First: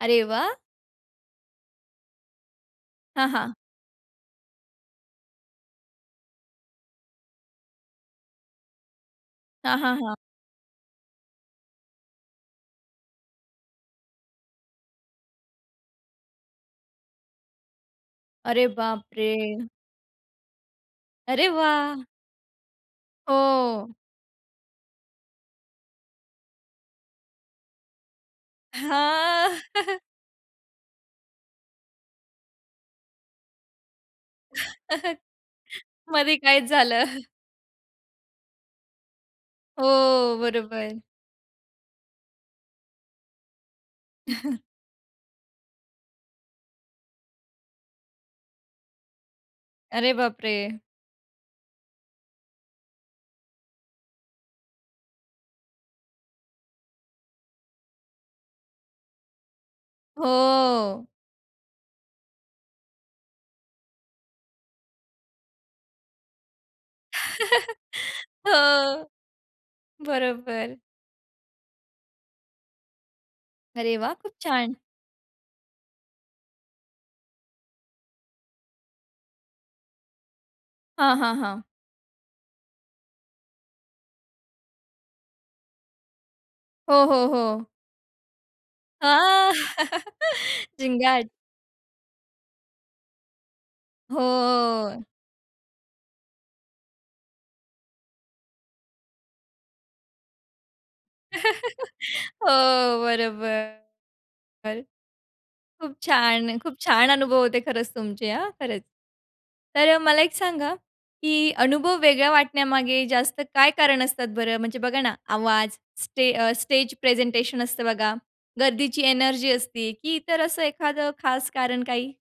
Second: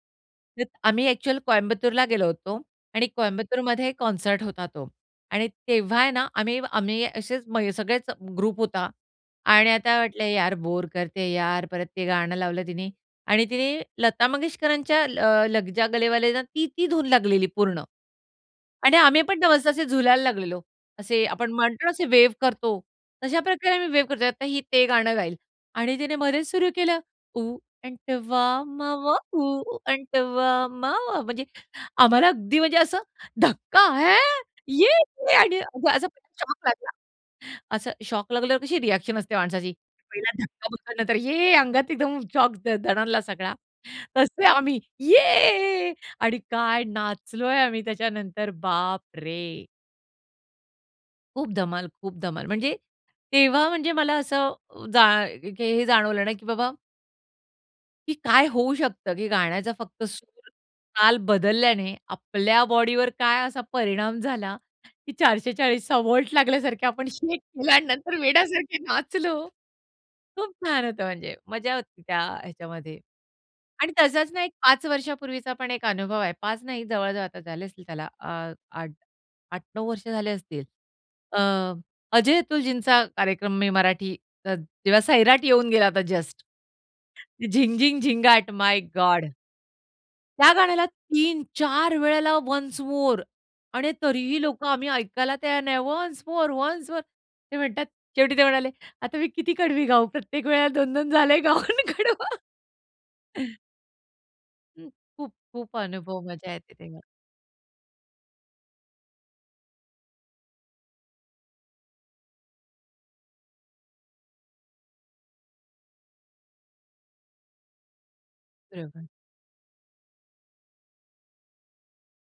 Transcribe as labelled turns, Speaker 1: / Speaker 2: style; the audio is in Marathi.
Speaker 1: अरे वाह!
Speaker 2: [unintelligible] आम्ही एक्चुअल कोयंबतूरला गेलो होतो आणि
Speaker 1: हां, हां.
Speaker 2: कोयंबतूरमध्ये कॉन्सर्ट होता तो. आणि तेव्हा आहे ना, आम्ही आम्ही असेच म सगळेच ग्रुप होता आणि
Speaker 1: हां, हां,
Speaker 2: आता
Speaker 1: हां.
Speaker 2: वाटलं, यार बोर करते यार. परत, ते गाणं लावलं तिने आणि तिने लता मंगेशकरांच्या, ल लग जा गले वाले आहे ना ती, ती, धून लागलेली पूर्ण.
Speaker 1: अरे
Speaker 2: आणि
Speaker 1: बापरे!
Speaker 2: आम्हीपण ना मस्त असे झुलायला लागलेलो. असे
Speaker 1: अरे
Speaker 2: आपण म्हणतो ना,
Speaker 1: वाह!
Speaker 2: असे वेव्ह करतो. तशा प्रकारे आम्ही
Speaker 1: हो.
Speaker 2: वेव्ह करतोय. आता ही ते गाणं गाईल आणि तिने मध्येच सुरु केलं. ऊ आंटावा मावा
Speaker 1: हां.
Speaker 2: ऊ आंटावा मावा म्हणजे, आम्हाला अगदी म्हणजे असं धक्का! ह्या! ये क्या असा असा
Speaker 1: मध्ये
Speaker 2: शॉक
Speaker 1: काहीच
Speaker 2: लागला.
Speaker 1: झालं.
Speaker 2: असं शॉक लागल्यावर कशी रिएक्शन असते माणसाची. पहिला
Speaker 1: हो,
Speaker 2: धक्का
Speaker 1: बरोबर.
Speaker 2: बसल्यानंतर ये अंगात एकदम शॉक द दणाणला सगळा. तसे आम्ही ये आणि काय नाचलोय आम्ही त्याच्यानंतर, बापरे!
Speaker 1: अरे बापरे!
Speaker 2: खूप धमाल, खूप धमाल, म्हणजे, तेव्हा म्हणजे मला असं, जा की हे जाणवलं ना की बाबा की काय होऊ शकतं, की गाण्याचा फक्त
Speaker 1: हो.
Speaker 2: सूर-ताल बदलल्याने आपल्या बॉडीवर काय असा परिणाम झाला की 440चा व्होल्ट लागल्यासारखे आपण शेक केलं आणि नंतर
Speaker 1: हो.
Speaker 2: वेड्यासारखे नाचलो. खूप
Speaker 1: बरोबर.
Speaker 2: छान होतं म्हणजे मजा होती त्या ह्याच्यामध्ये. आणि
Speaker 1: अरे वाह!
Speaker 2: तसाच
Speaker 1: खूप
Speaker 2: ना एक
Speaker 1: छान.
Speaker 2: 5 वर्षापूर्वीचा पण एक अनुभव आहे. 5 नाही जवळ-जवळ आता झाले असतील, त्याला अ, 8 8-9 वर्ष झाले असतील.
Speaker 1: हां, हां,
Speaker 2: अ,
Speaker 1: हां.
Speaker 2: अजय अतुलजींचा कार्यक्रम मी मराठी ज जेव्हा सैराट येऊन गेला होता जस्ट
Speaker 1: हो, हो, हो.
Speaker 2: झिंग, झिंग, झिंगाट माय गॉड!
Speaker 1: हां,
Speaker 2: त्या गाण्याला
Speaker 1: झिंगाट.
Speaker 2: 3-4 वेळेला वन्स मोर आणि तरीही लोकं आम्ही
Speaker 1: हो
Speaker 2: ऐकायला तयार नाही वन्स मोर, वन्स मोर, ते म्हणतात शेवटी ते म्हणाले आता मी किती कडवी गाऊ? प्रत्येक वेळेला 2-2 झाले गाऊन कडवं
Speaker 1: हो बरोबर. बर.
Speaker 2: खूप, खूप
Speaker 1: खूप
Speaker 2: अनुभव मजा
Speaker 1: छान!
Speaker 2: येते
Speaker 1: खूप
Speaker 2: तेव्हा.
Speaker 1: छान अनुभव होते खरंच तुमचे हां, खरंच! तर अ, मला एक सांगा, की अनुभव वेगळ्या वाटण्यामागे जास्त काय कारण असतात बरं? म्हणजे बघा ना, आवाज, स्टे अ, स्टेज प्रेझेंटेशन असतं बघा, गर्दीची
Speaker 2: बरोबर.
Speaker 1: एनर्जी असती, की इतर असं एखाद खास कारण काही?